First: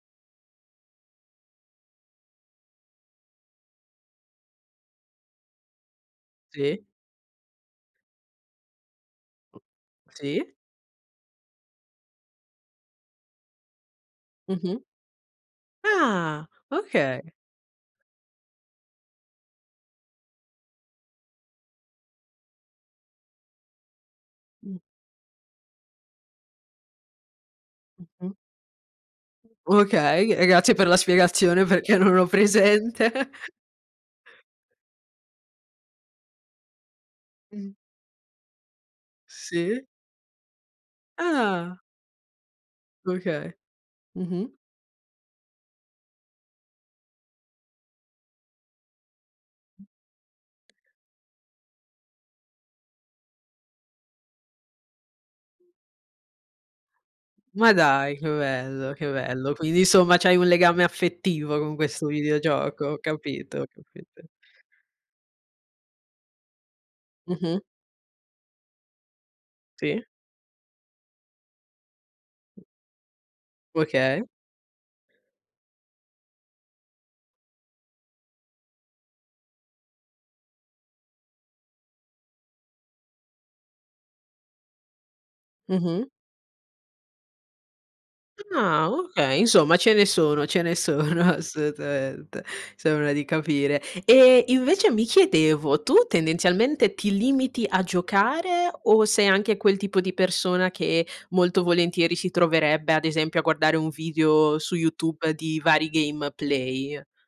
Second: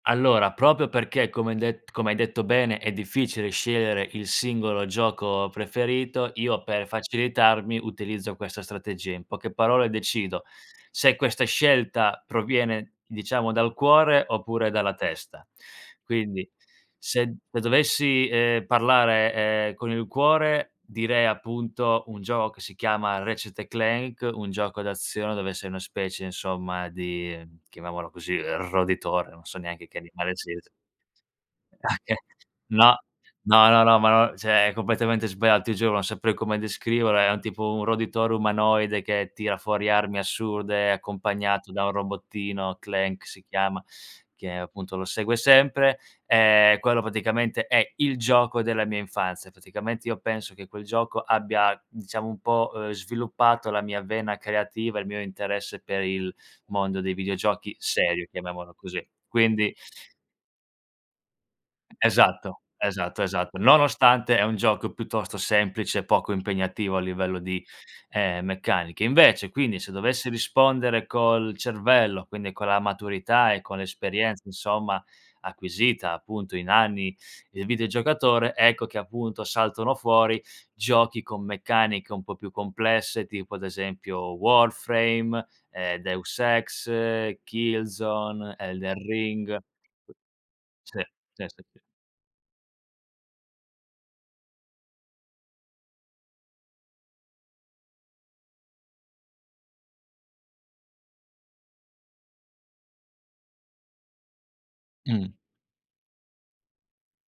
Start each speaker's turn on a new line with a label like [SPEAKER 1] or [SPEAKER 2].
[SPEAKER 1] Allora, proprio perché come hai det come hai detto bene, è difficile scegliere il singolo gioco preferito, io
[SPEAKER 2] Sì.
[SPEAKER 1] per facilitarmi utilizzo questa strategia. In poche parole decido
[SPEAKER 2] Sì.
[SPEAKER 1] se questa scelta proviene diciamo dal cuore oppure
[SPEAKER 2] Mh-mh.
[SPEAKER 1] dalla testa.
[SPEAKER 2] Ah!
[SPEAKER 1] Quindi,
[SPEAKER 2] Okay.
[SPEAKER 1] se dovessi eh parlare eh con il cuore, direi appunto un gioco che si chiama Ratchet& Clank, un
[SPEAKER 2] Mh.
[SPEAKER 1] gioco d'azione dove sei una specie, insomma, di chiamiamolo
[SPEAKER 2] Mh-mh.
[SPEAKER 1] così eh roditore, non so neanche che
[SPEAKER 2] Okay,
[SPEAKER 1] animale
[SPEAKER 2] e
[SPEAKER 1] sia es
[SPEAKER 2] grazie per la spiegazione
[SPEAKER 1] Ah
[SPEAKER 2] perché
[SPEAKER 1] che
[SPEAKER 2] non ho
[SPEAKER 1] no
[SPEAKER 2] presente.
[SPEAKER 1] no no no ma no, cioè è completamente sbagliato ti giuro, non saprei come descriverlo, è un
[SPEAKER 2] Mh.
[SPEAKER 1] tipo un roditore umanoide che tira
[SPEAKER 2] Sì.
[SPEAKER 1] fuori armi assurde accompagnato
[SPEAKER 2] Ah.
[SPEAKER 1] da un robottino, Clank si
[SPEAKER 2] Okay.
[SPEAKER 1] chiama,
[SPEAKER 2] Mh-mh.
[SPEAKER 1] che appunto lo segue sempre. Eh quello praticamente è il gioco della mia infanzia. Praticamente io penso che quel gioco abbia, diciamo, un po' eh sviluppato la mia vena creativa, il mio interesse per il mondo dei
[SPEAKER 2] Ma
[SPEAKER 1] videogiochi
[SPEAKER 2] dai
[SPEAKER 1] serio,
[SPEAKER 2] che
[SPEAKER 1] chiamiamolo
[SPEAKER 2] bello,
[SPEAKER 1] così,
[SPEAKER 2] che bello.
[SPEAKER 1] quindi.
[SPEAKER 2] Quindi insomma c'hai un legame affettivo con questo
[SPEAKER 1] Esatto
[SPEAKER 2] videogioco, ho
[SPEAKER 1] esatto
[SPEAKER 2] capito,
[SPEAKER 1] esatto.
[SPEAKER 2] ho capito.
[SPEAKER 1] Nonostante è un gioco piuttosto semplice e poco impegnativo a livello
[SPEAKER 2] Mh-mh.
[SPEAKER 1] di ehm meccanica. Invece, quindi, se
[SPEAKER 2] Sì.
[SPEAKER 1] dovessi rispondere col cervello, quindi con la maturità e con
[SPEAKER 2] Okay.
[SPEAKER 1] l'esperienza, insomma, acquisita appunto in anni il videogiocatore, ecco che appunto saltano fuori giochi con meccaniche un po' più complesse tipo, ad esempio, Warframe, eh,
[SPEAKER 2] Mh-mh.
[SPEAKER 1] Deus Ex, Killzone,
[SPEAKER 2] Ah
[SPEAKER 1] Elden
[SPEAKER 2] okay,
[SPEAKER 1] Ring.
[SPEAKER 2] insomma, ce ne sono, ce ne
[SPEAKER 1] Sì
[SPEAKER 2] sono,
[SPEAKER 1] sì sì sì.
[SPEAKER 2] assolutamente, sembra di capire. E, invece, mi chiedevo, tu tendenzialmente ti limiti a giocare o sei anche quel tipo di persona che molto volentieri si troverebbe, ad esempio, a guardare un video su
[SPEAKER 1] Mh.
[SPEAKER 2] YouTube di vari gameplay?